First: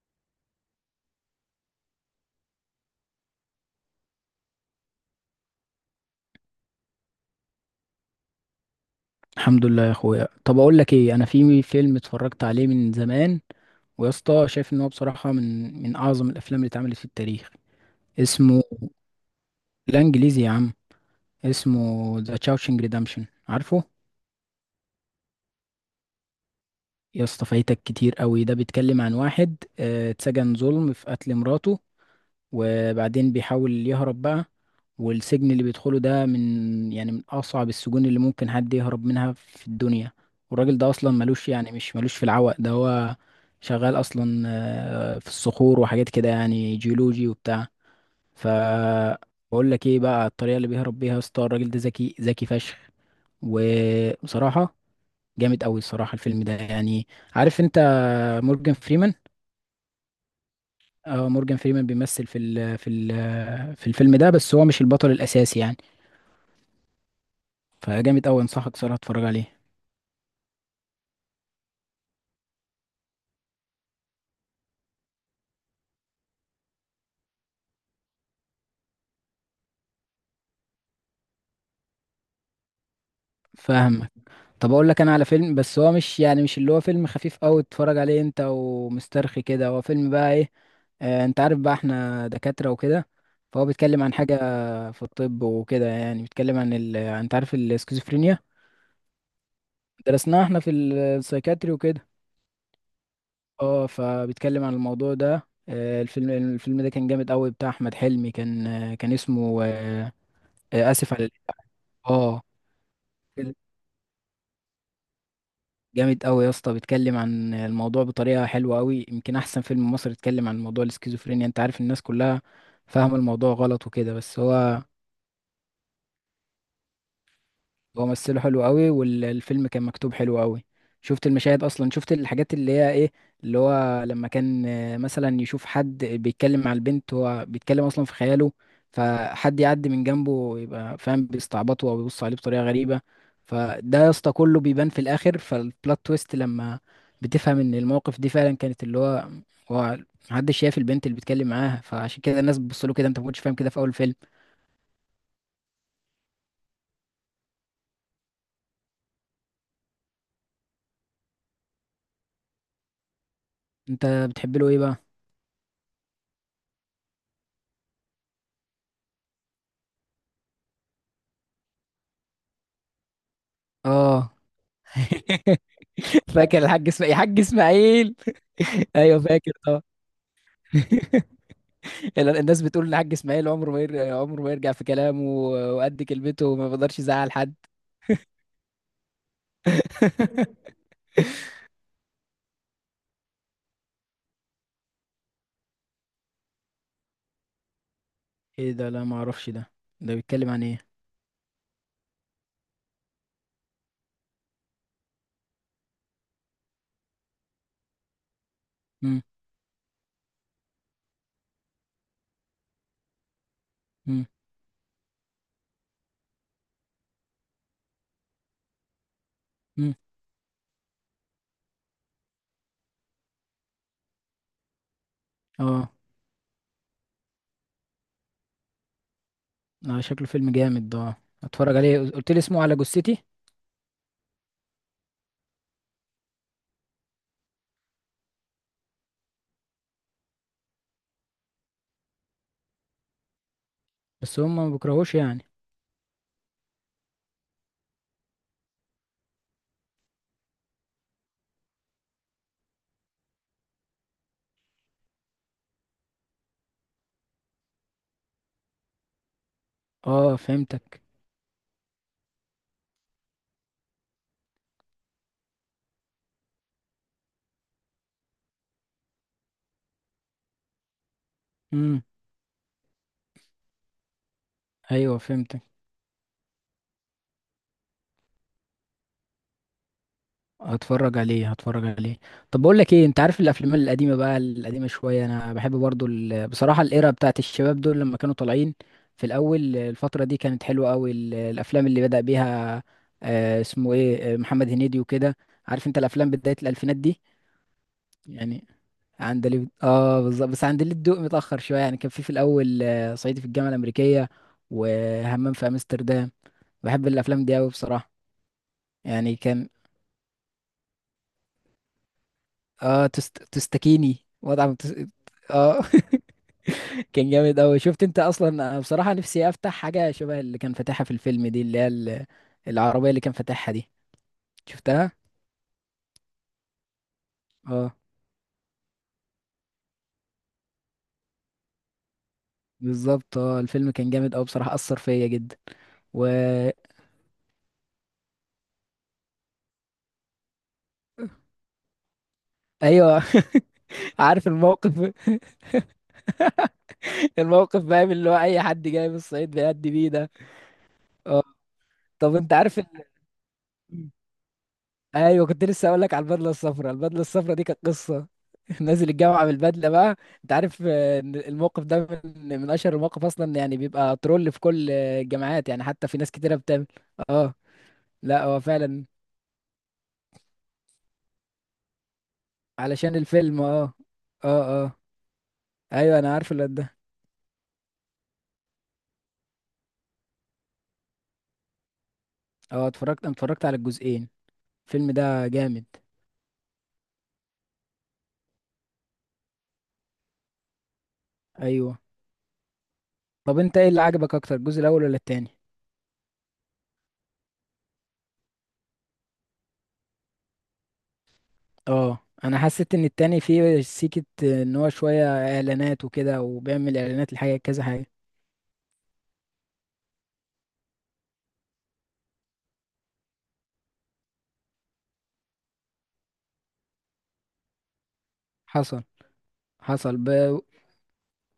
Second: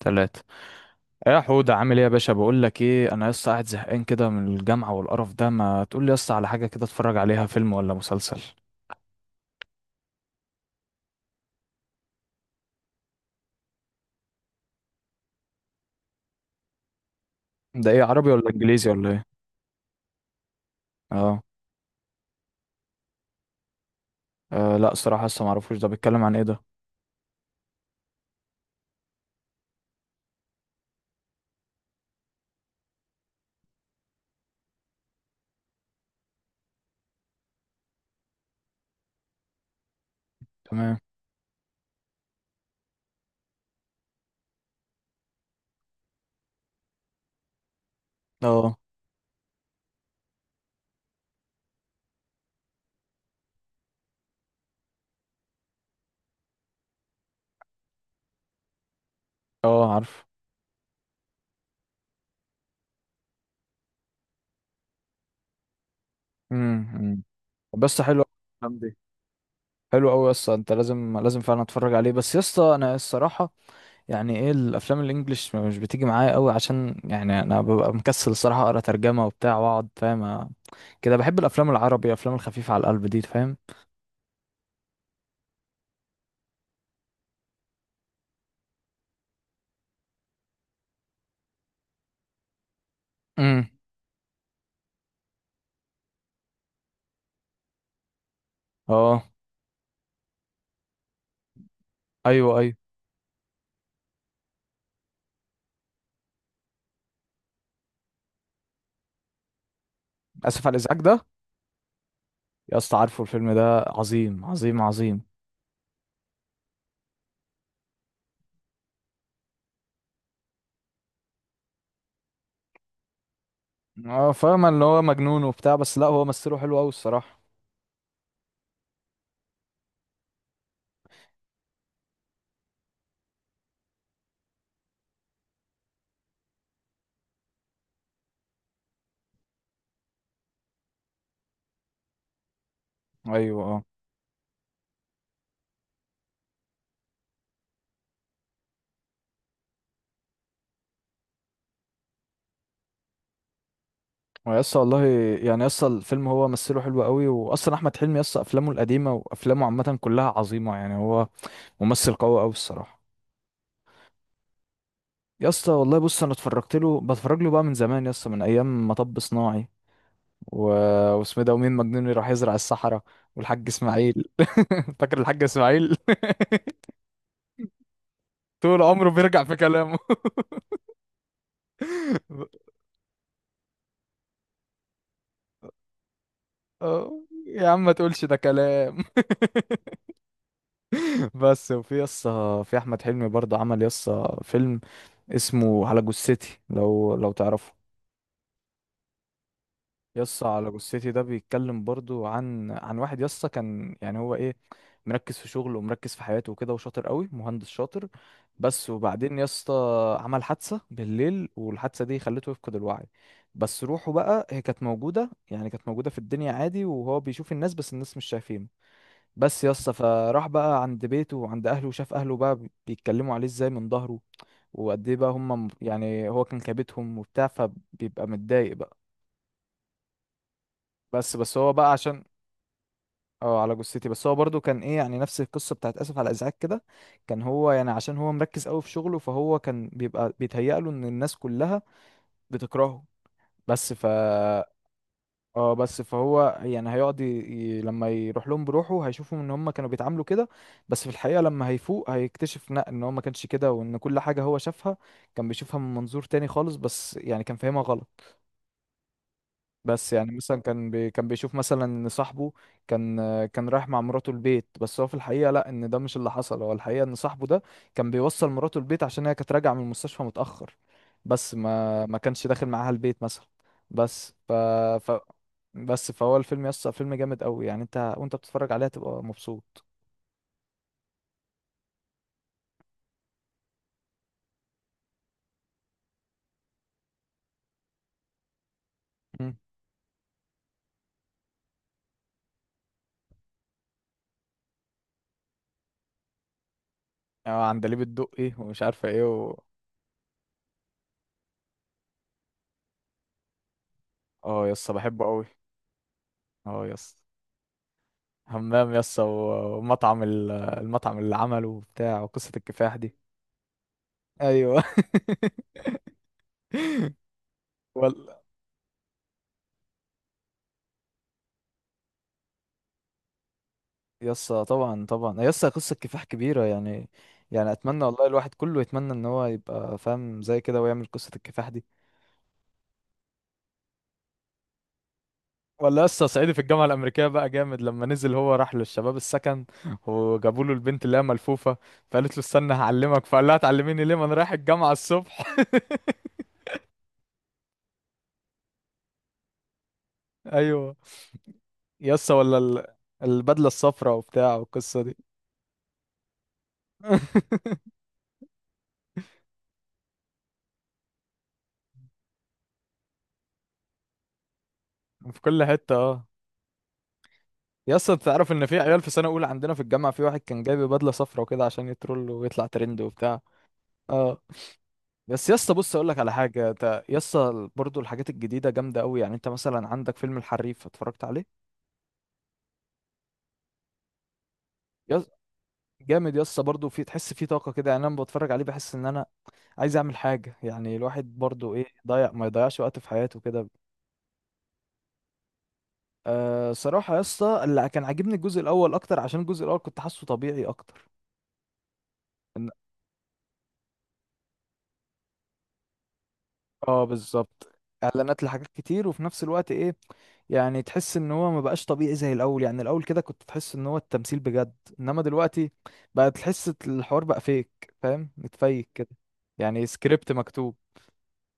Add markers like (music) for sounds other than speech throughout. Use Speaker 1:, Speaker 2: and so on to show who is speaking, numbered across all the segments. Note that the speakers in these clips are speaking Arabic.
Speaker 1: تلاتة. إيه يا حودة، عامل ايه يا باشا؟ بقول لك ايه، انا لسه قاعد زهقان كده من الجامعة والقرف ده. ما تقول لي لسه على حاجة كده اتفرج عليها، فيلم ولا مسلسل؟
Speaker 2: الحمد لله يا اخويا. طب اقول لك ايه، انا في فيلم اتفرجت عليه من زمان، ويا اسطى شايف ان هو بصراحه من اعظم الافلام اللي اتعملت في التاريخ.
Speaker 1: ده ايه، عربي ولا
Speaker 2: اسمه...
Speaker 1: انجليزي ولا ايه؟
Speaker 2: لا، انجليزي يا عم.
Speaker 1: اه.
Speaker 2: اسمه ذا تشاوشنج ريدمشن، عارفه؟
Speaker 1: آه لا، الصراحة لسه معرفوش. ده بيتكلم عن ايه ده؟
Speaker 2: يا اسطى فايتك كتير قوي، ده بيتكلم عن واحد اتسجن ظلم في قتل مراته، وبعدين بيحاول يهرب بقى. والسجن اللي بيدخله ده من أصعب السجون اللي ممكن حد يهرب منها في الدنيا. والراجل ده
Speaker 1: تمام.
Speaker 2: أصلا ملوش يعني مش ملوش في العوق ده، هو شغال أصلا في الصخور وحاجات كده، يعني جيولوجي وبتاع. ف
Speaker 1: اه.
Speaker 2: بقول لك ايه بقى، الطريقة اللي بيهرب بيها يا اسطى، الراجل ده ذكي ذكي فشخ، وبصراحة جامد قوي الصراحة الفيلم ده، يعني عارف انت مورجان فريمان؟
Speaker 1: اه عارف.
Speaker 2: اه، مورجان فريمان بيمثل في الفيلم ده، بس هو مش البطل الاساسي يعني.
Speaker 1: امم بس حلو
Speaker 2: فجامد
Speaker 1: أوي.
Speaker 2: قوي، انصحك
Speaker 1: الأفلام
Speaker 2: صراحه
Speaker 1: دي
Speaker 2: تتفرج عليه.
Speaker 1: حلو قوي يا اسطى، انت لازم لازم فعلا اتفرج عليه. بس يا اسطى انا الصراحه يعني ايه، الافلام الانجليش مش بتيجي معايا قوي عشان يعني انا ببقى مكسل الصراحه اقرا ترجمه وبتاع واقعد فاهم كده. بحب الافلام العربي، الافلام الخفيفه على القلب دي فاهم.
Speaker 2: فاهمك. طب اقول لك انا على فيلم، بس هو مش اللي هو فيلم خفيف قوي تتفرج عليه انت ومسترخي كده، هو فيلم بقى ايه، انت عارف بقى احنا دكاتره وكده. فهو
Speaker 1: امم
Speaker 2: بيتكلم عن حاجه في الطب وكده، يعني بيتكلم عن انت عارف السكيزوفرينيا،
Speaker 1: اه.
Speaker 2: درسناها احنا في السايكاتري وكده.
Speaker 1: ايوه ايوه.
Speaker 2: اه، فبيتكلم عن الموضوع ده. الفيلم ده كان جامد قوي، بتاع احمد حلمي، كان اسمه آه،
Speaker 1: اسف على
Speaker 2: آه،
Speaker 1: الازعاج
Speaker 2: اسف
Speaker 1: ده.
Speaker 2: على الإزعاج. اه،
Speaker 1: يا اسطى، عارفه الفيلم
Speaker 2: فيلم
Speaker 1: ده؟ عظيم عظيم عظيم.
Speaker 2: جامد قوي يا اسطى، بيتكلم عن الموضوع بطريقه حلوه قوي، يمكن احسن فيلم مصري اتكلم عن موضوع الاسكيزوفرينيا. انت عارف الناس كلها فاهمه الموضوع غلط وكده،
Speaker 1: اه
Speaker 2: بس
Speaker 1: فاهم
Speaker 2: هو...
Speaker 1: ان هو مجنون وبتاع، بس لا، هو مثله حلو قوي الصراحه.
Speaker 2: هو ممثله حلو قوي، والفيلم كان مكتوب حلو قوي. شفت المشاهد اصلا، شفت الحاجات اللي هي ايه، اللي هو لما كان مثلا يشوف حد بيتكلم مع البنت، هو بيتكلم اصلا في خياله، فحد يعدي من جنبه يبقى فاهم بيستعبطه او بيبص عليه بطريقه غريبه.
Speaker 1: ايوه اه.
Speaker 2: فده يا اسطى كله بيبان في الاخر، فالبلot تويست لما بتفهم ان المواقف دي فعلا كانت اللي هو محدش شايف البنت اللي بيتكلم معاها، فعشان كده الناس بتبص له كده، انت ما كنتش فاهم كده في اول فيلم.
Speaker 1: هو يا اسطى والله، يعني يا اسطى الفيلم هو مثله حلو قوي، واصلا احمد حلمي يا اسطى افلامه القديمه وافلامه عامه كلها عظيمه، يعني هو ممثل قوي قوي الصراحه.
Speaker 2: انت بتحب له ايه بقى؟
Speaker 1: يا اسطى والله، بص انا اتفرجت له بتفرج له بقى من زمان يا اسطى، من ايام مطب صناعي و... واسمه إيه ده، ومين مجنون راح يزرع الصحراء، والحاج اسماعيل.
Speaker 2: اه.
Speaker 1: (laughs) فاكر الحاج
Speaker 2: (laughs)
Speaker 1: اسماعيل؟
Speaker 2: (laughs) فاكر الحاج اسماعيل، الحاج اسماعيل.
Speaker 1: (laughs) طول
Speaker 2: (laughs)
Speaker 1: عمره
Speaker 2: ايوه
Speaker 1: بيرجع
Speaker 2: فاكر
Speaker 1: في
Speaker 2: طبعا.
Speaker 1: كلامه.
Speaker 2: (laughs) الناس
Speaker 1: (laughs)
Speaker 2: بتقول ان الحاج اسماعيل عمره ما يرجع في كلامه، وقد كلمته وما بيقدرش يزعل حد.
Speaker 1: يا عم ما تقولش ده كلام. (laughs)
Speaker 2: (laughs)
Speaker 1: بس وفي يسا، في احمد حلمي برضه عمل يسا فيلم اسمه على جثتي، لو تعرفه.
Speaker 2: ايه ده؟ لا ما اعرفش ده، ده
Speaker 1: يسا
Speaker 2: بيتكلم عن
Speaker 1: على
Speaker 2: ايه؟
Speaker 1: جثتي ده بيتكلم برضو عن واحد يسا كان يعني هو ايه، مركز في شغله ومركز في حياته وكده، وشاطر قوي مهندس شاطر. بس
Speaker 2: مم.
Speaker 1: وبعدين يسا عمل حادثة بالليل، والحادثة دي خلته يفقد الوعي. بس روحه
Speaker 2: مم.
Speaker 1: بقى هي كانت موجودة، يعني كانت موجودة في الدنيا عادي، وهو بيشوف الناس بس الناس مش شايفينه. بس يسا
Speaker 2: مم.
Speaker 1: فراح بقى عند بيته وعند اهله، وشاف اهله بقى بيتكلموا عليه ازاي من ظهره، وقد ايه بقى هم،
Speaker 2: اه،
Speaker 1: يعني هو كان كابتهم وبتاع، فبيبقى متضايق بقى.
Speaker 2: اه، شكله فيلم جامد ده، آه.
Speaker 1: بس هو
Speaker 2: اتفرج
Speaker 1: بقى
Speaker 2: عليه،
Speaker 1: عشان،
Speaker 2: قلت لي اسمه على جثتي؟
Speaker 1: اه على جثتي. بس هو برضو كان ايه يعني، نفس القصه بتاعت اسف على الازعاج كده. كان هو يعني عشان هو مركز قوي في شغله، فهو كان بيبقى بيتهيأ له ان الناس كلها بتكرهه. بس ف
Speaker 2: بس هم ما بيكرهوش يعني.
Speaker 1: اه، بس فهو يعني هيقعد لما يروح لهم بروحه هيشوفهم ان هم كانوا بيتعاملوا كده. بس في الحقيقه لما هيفوق هيكتشف لا، ان هو ما كانش كده، وان كل حاجه هو شافها كان بيشوفها من منظور تاني خالص، بس يعني كان فاهمها غلط. بس يعني
Speaker 2: اه،
Speaker 1: مثلا
Speaker 2: فهمتك.
Speaker 1: كان بيشوف مثلا ان صاحبه كان رايح مع مراته البيت، بس هو في الحقيقه لا، ان ده مش اللي حصل. هو الحقيقه ان صاحبه ده كان بيوصل مراته البيت عشان هي كانت راجعه من المستشفى متاخر، بس
Speaker 2: امم.
Speaker 1: ما كانش داخل معاها البيت مثلا. بس ف,
Speaker 2: ايوه،
Speaker 1: ف
Speaker 2: فهمتك.
Speaker 1: بس فهو الفيلم يسطا فيلم جامد قوي، يعني انت وانت بتتفرج عليه هتبقى مبسوط.
Speaker 2: هتفرج عليه، هتفرج عليه. طب بقول لك ايه، انت عارف الافلام القديمه بقى، القديمه شويه، انا بحب برضو بصراحه الايرا بتاعت الشباب دول لما كانوا طالعين في
Speaker 1: مم.
Speaker 2: الاول، الفتره دي كانت حلوه قوي، الافلام اللي بدأ بيها آه اسمه ايه آه، محمد هنيدي وكده، عارف انت الافلام بدايه الالفينات دي
Speaker 1: اه عندليب الدقي
Speaker 2: يعني.
Speaker 1: ومش عارفه ايه
Speaker 2: عندليب، اه بالظبط، بس عندليب الدق متاخر شويه، يعني كان في الاول صعيدي في الجامعه الامريكيه،
Speaker 1: اه يسطا بحبه قوي.
Speaker 2: وهمام في امستردام.
Speaker 1: اه
Speaker 2: بحب
Speaker 1: يسطا.
Speaker 2: الافلام دي قوي بصراحه،
Speaker 1: حمام يس
Speaker 2: يعني كان...
Speaker 1: و- ومطعم المطعم اللي عمله وبتاع، وقصة الكفاح
Speaker 2: اه،
Speaker 1: دي.
Speaker 2: تستكيني مطعم
Speaker 1: ايوه. (laughs)
Speaker 2: اه. (laughs) كان جامد اوي. شفت
Speaker 1: وال...
Speaker 2: انت اصلا، انا بصراحة نفسي افتح حاجة شبه اللي كان فاتحها في الفيلم دي، اللي هي العربية اللي كان فاتحها دي،
Speaker 1: يس طبعا
Speaker 2: شفتها؟
Speaker 1: طبعا، يس قصة كفاح كبيرة يعني. يعني
Speaker 2: اه
Speaker 1: اتمنى والله، الواحد كله يتمنى ان هو يبقى فاهم زي كده ويعمل قصة الكفاح دي.
Speaker 2: بالظبط، اه الفيلم كان جامد اوي بصراحة، اثر فيا جدا
Speaker 1: ولا يس
Speaker 2: و
Speaker 1: صعيدي في الجامعة الأمريكية بقى جامد، لما نزل هو راح للشباب السكن وجابوا له البنت اللي هي ملفوفة، فقالت له استنى
Speaker 2: ايوه.
Speaker 1: هعلمك، فقال لها تعلميني ليه،
Speaker 2: (laughs)
Speaker 1: ما انا
Speaker 2: عارف
Speaker 1: رايح
Speaker 2: الموقف.
Speaker 1: الجامعة الصبح. (laughs)
Speaker 2: (laughs) الموقف بقى من اللي هو اي حد جاي من الصعيد بيأدي بيه ده.
Speaker 1: ايوه.
Speaker 2: اه.
Speaker 1: يس
Speaker 2: طب انت
Speaker 1: ولا
Speaker 2: عارف،
Speaker 1: البدلة الصفراء وبتاع، والقصة دي.
Speaker 2: ايوه كنت لسه اقول لك على البدله الصفراء، البدله الصفراء دي كانت
Speaker 1: (laughs)
Speaker 2: قصه. (laughs) نازل الجامعه بالبدله بقى، انت عارف إن الموقف ده من اشهر المواقف اصلا، يعني بيبقى ترول في كل
Speaker 1: في كل
Speaker 2: الجامعات، يعني
Speaker 1: حتة،
Speaker 2: حتى في
Speaker 1: اه.
Speaker 2: ناس كتيره بتعمل. اه.
Speaker 1: يا اسطى انت
Speaker 2: لا
Speaker 1: تعرف
Speaker 2: هو
Speaker 1: ان في عيال
Speaker 2: فعلا،
Speaker 1: في سنة اولى عندنا في الجامعة، في واحد كان جايب بدلة صفرا وكده عشان يترول ويطلع ترند
Speaker 2: علشان
Speaker 1: وبتاع.
Speaker 2: الفيلم. اه
Speaker 1: اه.
Speaker 2: اه، اه.
Speaker 1: بس يا اسطى، بص اقول
Speaker 2: ايوه
Speaker 1: لك على
Speaker 2: انا عارف
Speaker 1: حاجة،
Speaker 2: الواد ده.
Speaker 1: انت يا اسطى برضه الحاجات الجديدة جامدة قوي. يعني انت مثلا عندك فيلم الحريف، اتفرجت عليه؟
Speaker 2: اه، اتفرجت على الجزئين، الفيلم
Speaker 1: يا
Speaker 2: ده جامد.
Speaker 1: جامد يا اسطى برضه، في تحس فيه طاقة كده. يعني انا لما بتفرج عليه بحس ان انا عايز اعمل حاجة، يعني الواحد برضه ايه،
Speaker 2: ايوه.
Speaker 1: ضيع ما يضيعش وقت في حياته
Speaker 2: طب
Speaker 1: كده.
Speaker 2: انت ايه اللي عجبك اكتر، الجزء الاول ولا التاني؟
Speaker 1: أه صراحة يا اسطى، اللي كان عاجبني الجزء الأول أكتر، عشان الجزء الأول كنت حاسه طبيعي أكتر.
Speaker 2: اه. انا حسيت ان التاني فيه سيكة، ان هو شوية اعلانات وكده، وبيعمل
Speaker 1: اه
Speaker 2: اعلانات لحاجة
Speaker 1: بالظبط.
Speaker 2: كذا حاجة.
Speaker 1: اعلانات لحاجات كتير، وفي نفس الوقت ايه، يعني تحس ان هو ما بقاش طبيعي زي الاول. يعني الاول كده كنت تحس ان هو التمثيل بجد، انما دلوقتي بقى تحس الحوار بقى فيك فاهم متفيك
Speaker 2: حصل
Speaker 1: كده، يعني
Speaker 2: حصل
Speaker 1: سكريبت
Speaker 2: ب...
Speaker 1: مكتوب.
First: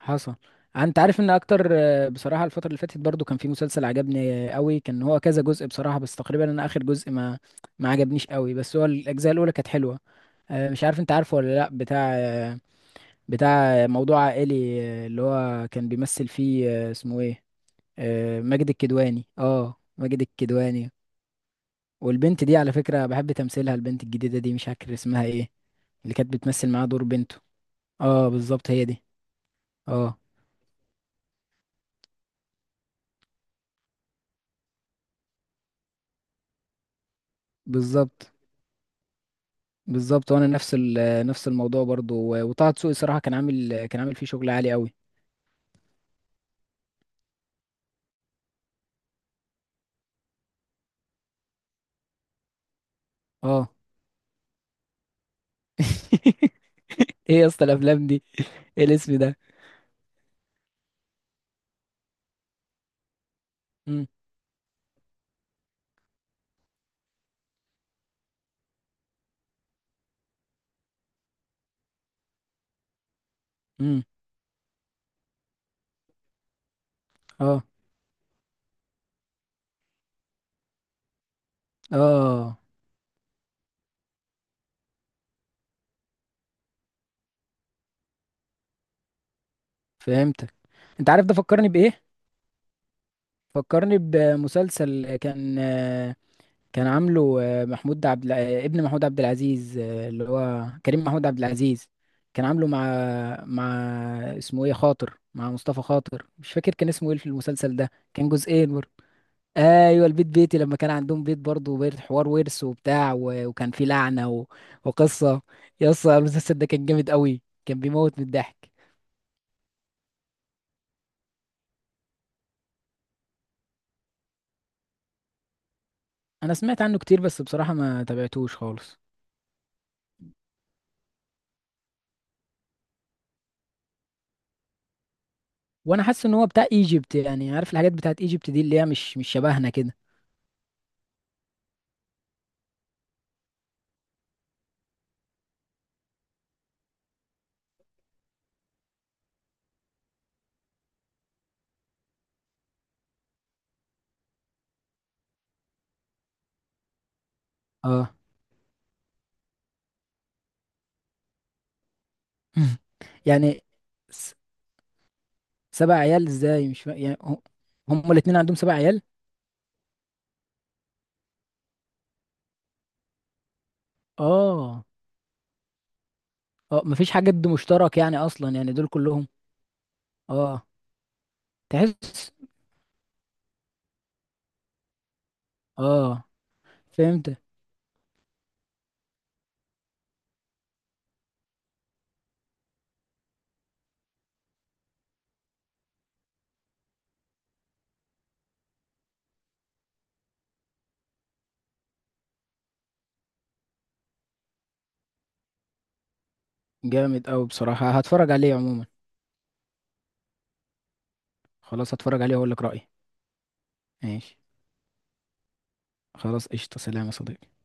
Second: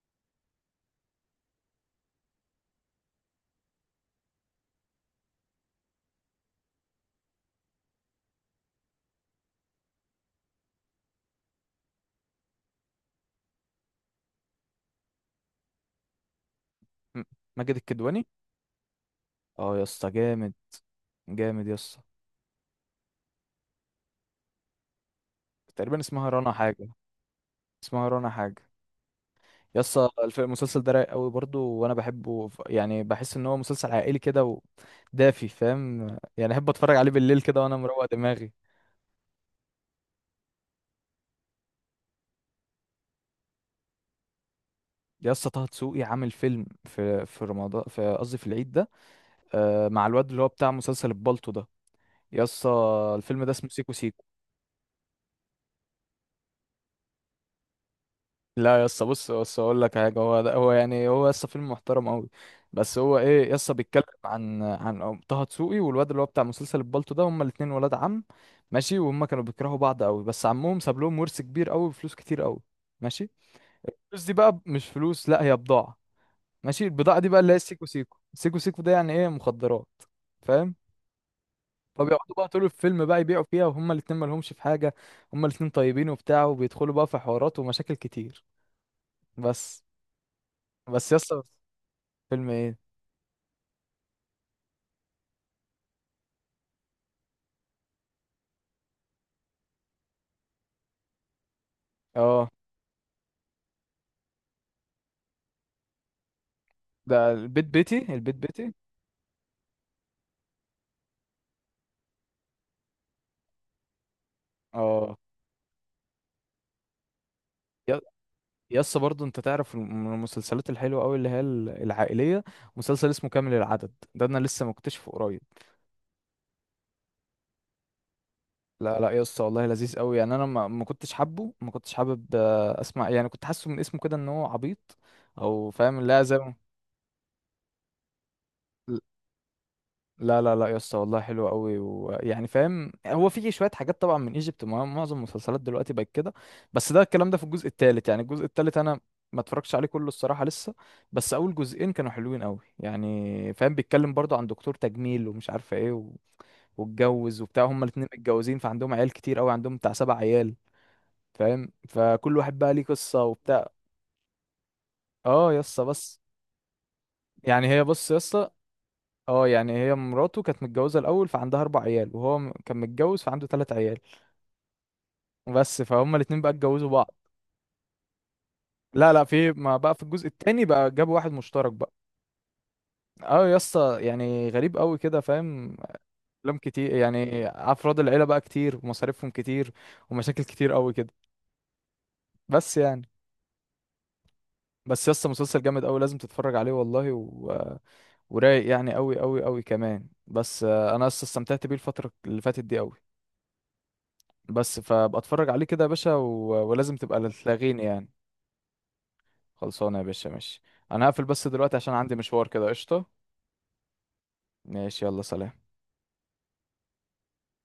Speaker 2: حصل انت عارف ان اكتر بصراحه الفتره اللي فاتت برضو كان في مسلسل عجبني قوي، كان هو كذا جزء بصراحه، بس تقريبا انا اخر جزء ما عجبنيش قوي، بس هو الاجزاء الاولى كانت حلوه. مش عارف انت عارفه ولا لا، بتاع موضوع عائلي، اللي هو كان بيمثل فيه آه، اسمه
Speaker 1: م-
Speaker 2: ايه
Speaker 1: ماجد الكدواني.
Speaker 2: آه، ماجد الكدواني. اه،
Speaker 1: اه يا اسطى
Speaker 2: ماجد
Speaker 1: جامد،
Speaker 2: الكدواني.
Speaker 1: جامد يا اسطى.
Speaker 2: والبنت دي على فكره بحب تمثيلها، البنت الجديده دي مش فاكر اسمها ايه،
Speaker 1: تقريبا
Speaker 2: اللي
Speaker 1: اسمها
Speaker 2: كانت
Speaker 1: رنا
Speaker 2: بتمثل معاه
Speaker 1: حاجه.
Speaker 2: دور بنته.
Speaker 1: اسمها
Speaker 2: اه
Speaker 1: رنا حاجه.
Speaker 2: بالظبط، هي دي.
Speaker 1: يا اسطى
Speaker 2: اه
Speaker 1: المسلسل ده رايق قوي برضه، وانا بحبه يعني بحس ان هو مسلسل عائلي كده، ودافي فاهم، يعني احب اتفرج عليه بالليل كده وانا مروق
Speaker 2: بالظبط،
Speaker 1: دماغي.
Speaker 2: بالظبط. وانا نفس الموضوع برضو، وطه دسوقي صراحه، كان عامل فيه شغل عالي قوي.
Speaker 1: يا اسطى طه دسوقي عامل فيلم في رمضان، في قصدي في العيد ده، مع الواد اللي هو بتاع مسلسل البالطو ده. يا اسطى الفيلم ده
Speaker 2: اه.
Speaker 1: اسمه سيكو سيكو.
Speaker 2: (laughs) ايه يا اسطى الافلام دي،
Speaker 1: لا يا
Speaker 2: ايه
Speaker 1: اسطى،
Speaker 2: الاسم
Speaker 1: بص
Speaker 2: ده؟
Speaker 1: بص اقول لك حاجه. هو ده، هو يعني هو يا اسطى فيلم محترم قوي. بس هو ايه يا اسطى، بيتكلم
Speaker 2: امم.
Speaker 1: عن طه دسوقي والواد اللي هو بتاع مسلسل البالطو ده، هما الاتنين ولاد عم. ماشي. وهم كانوا بيكرهوا بعض قوي، بس عمهم ساب لهم ورث كبير قوي وفلوس كتير قوي. ماشي.
Speaker 2: امم.
Speaker 1: الفلوس دي بقى مش فلوس، لا هي بضاعه. ماشي. البضاعه دي بقى اللي هي
Speaker 2: اه،
Speaker 1: السيكو سيكو سيكو سيكو ده يعني ايه، مخدرات، فاهم. فبيقعدوا بقى
Speaker 2: اه،
Speaker 1: طول الفيلم بقى يبيعوا فيها، وهما الاتنين مالهمش في حاجة، هما الاتنين طيبين وبتاع، وبيدخلوا بقى في حوارات ومشاكل كتير. بس.
Speaker 2: فهمتك. انت
Speaker 1: بس
Speaker 2: عارف ده
Speaker 1: يسطا
Speaker 2: فكرني بايه؟
Speaker 1: فيلم ايه.
Speaker 2: فكرني بمسلسل كان عامله ابن محمود عبد العزيز، اللي هو كريم محمود عبد العزيز، كان
Speaker 1: اه،
Speaker 2: عامله مع اسمه ايه، خاطر، مع مصطفى خاطر، مش فاكر كان اسمه ايه في
Speaker 1: ده البيت
Speaker 2: المسلسل ده،
Speaker 1: بيتي،
Speaker 2: كان
Speaker 1: البيت
Speaker 2: جزئين
Speaker 1: بيتي.
Speaker 2: برضه. ايوه، البيت بيتي. لما كان عندهم بيت برضه، بيت حوار، ورث وبتاع، وكان فيه لعنه،
Speaker 1: اه
Speaker 2: وقصه. يا اسطى المسلسل ده كان جامد قوي، كان
Speaker 1: يا-
Speaker 2: بيموت من الضحك.
Speaker 1: يسطا برضو انت تعرف من المسلسلات الحلوة قوي اللي هي العائلية، مسلسل اسمه كامل العدد ده، انا لسه مكتشفه قريب.
Speaker 2: انا سمعت عنه كتير، بس بصراحه ما تابعتوش خالص.
Speaker 1: لا لا يسطا والله لذيذ قوي، يعني انا ما كنتش حابه، ما كنتش حابب اسمع، يعني كنت حاسه من اسمه كده ان هو عبيط او فاهم،
Speaker 2: وانا
Speaker 1: لا
Speaker 2: حاسس ان
Speaker 1: زي
Speaker 2: هو
Speaker 1: ما،
Speaker 2: بتاع ايجيبت، يعني عارف الحاجات بتاعت ايجيبت دي اللي هي مش شبهنا كده.
Speaker 1: لا لا لا يا اسطى والله حلو قوي، ويعني فاهم هو في شويه حاجات طبعا من ايجيبت، معظم المسلسلات دلوقتي بقت كده. بس ده الكلام ده في الجزء الثالث. يعني الجزء الثالث انا ما اتفرجتش عليه كله الصراحه لسه. بس اول جزئين كانوا حلوين قوي، يعني فاهم، بيتكلم برضه عن دكتور تجميل ومش عارفه ايه واتجوز وبتاع، هما الاتنين
Speaker 2: اه.
Speaker 1: متجوزين، فعندهم عيال كتير قوي، عندهم بتاع سبع عيال، فاهم، فكل واحد بقى ليه
Speaker 2: (laughs)
Speaker 1: قصه
Speaker 2: يعني...
Speaker 1: وبتاع.
Speaker 2: س...
Speaker 1: اه يا اسطى
Speaker 2: سبع
Speaker 1: بس،
Speaker 2: عيال ازاي، مش فا- يعني هم
Speaker 1: يعني هي بص
Speaker 2: هم
Speaker 1: يا
Speaker 2: الاتنين
Speaker 1: اسطى،
Speaker 2: عندهم 7 عيال.
Speaker 1: اه يعني هي مراته كانت متجوزة الأول فعندها أربع عيال، وهو كان متجوز فعنده تلات عيال،
Speaker 2: اه.
Speaker 1: بس فهم الاتنين بقى
Speaker 2: اه،
Speaker 1: اتجوزوا
Speaker 2: مفيش
Speaker 1: بعض.
Speaker 2: حاجه مشترك يعني اصلا، يعني دول
Speaker 1: لا لا،
Speaker 2: كلهم.
Speaker 1: في ما بقى في الجزء التاني
Speaker 2: اه.
Speaker 1: بقى جابوا واحد مشترك بقى.
Speaker 2: تحس.
Speaker 1: اه يا اسطى، يعني غريب قوي كده فاهم،
Speaker 2: اه،
Speaker 1: أفلام كتير،
Speaker 2: فهمت.
Speaker 1: يعني أفراد العيلة بقى كتير ومصاريفهم كتير ومشاكل كتير قوي كده. بس يعني، بس يا اسطى مسلسل جامد قوي، لازم تتفرج عليه والله، ورايق يعني قوي قوي قوي كمان، بس انا يا اسطى استمتعت بيه الفترة اللي فاتت دي قوي. بس فبتفرج عليه كده يا باشا ولازم
Speaker 2: جامد
Speaker 1: تبقى
Speaker 2: أوي
Speaker 1: تلاغيني
Speaker 2: بصراحة،
Speaker 1: يعني.
Speaker 2: هتفرج عليه عموما.
Speaker 1: خلصانه يا باشا، ماشي. انا هقفل بس دلوقتي
Speaker 2: خلاص،
Speaker 1: عشان عندي
Speaker 2: هتفرج عليه
Speaker 1: مشوار
Speaker 2: وأقول لك
Speaker 1: كده،
Speaker 2: رأيي.
Speaker 1: قشطه.
Speaker 2: ماشي.
Speaker 1: ماشي يلا، سلام.
Speaker 2: خلاص، قشطة، سلام يا صديقي.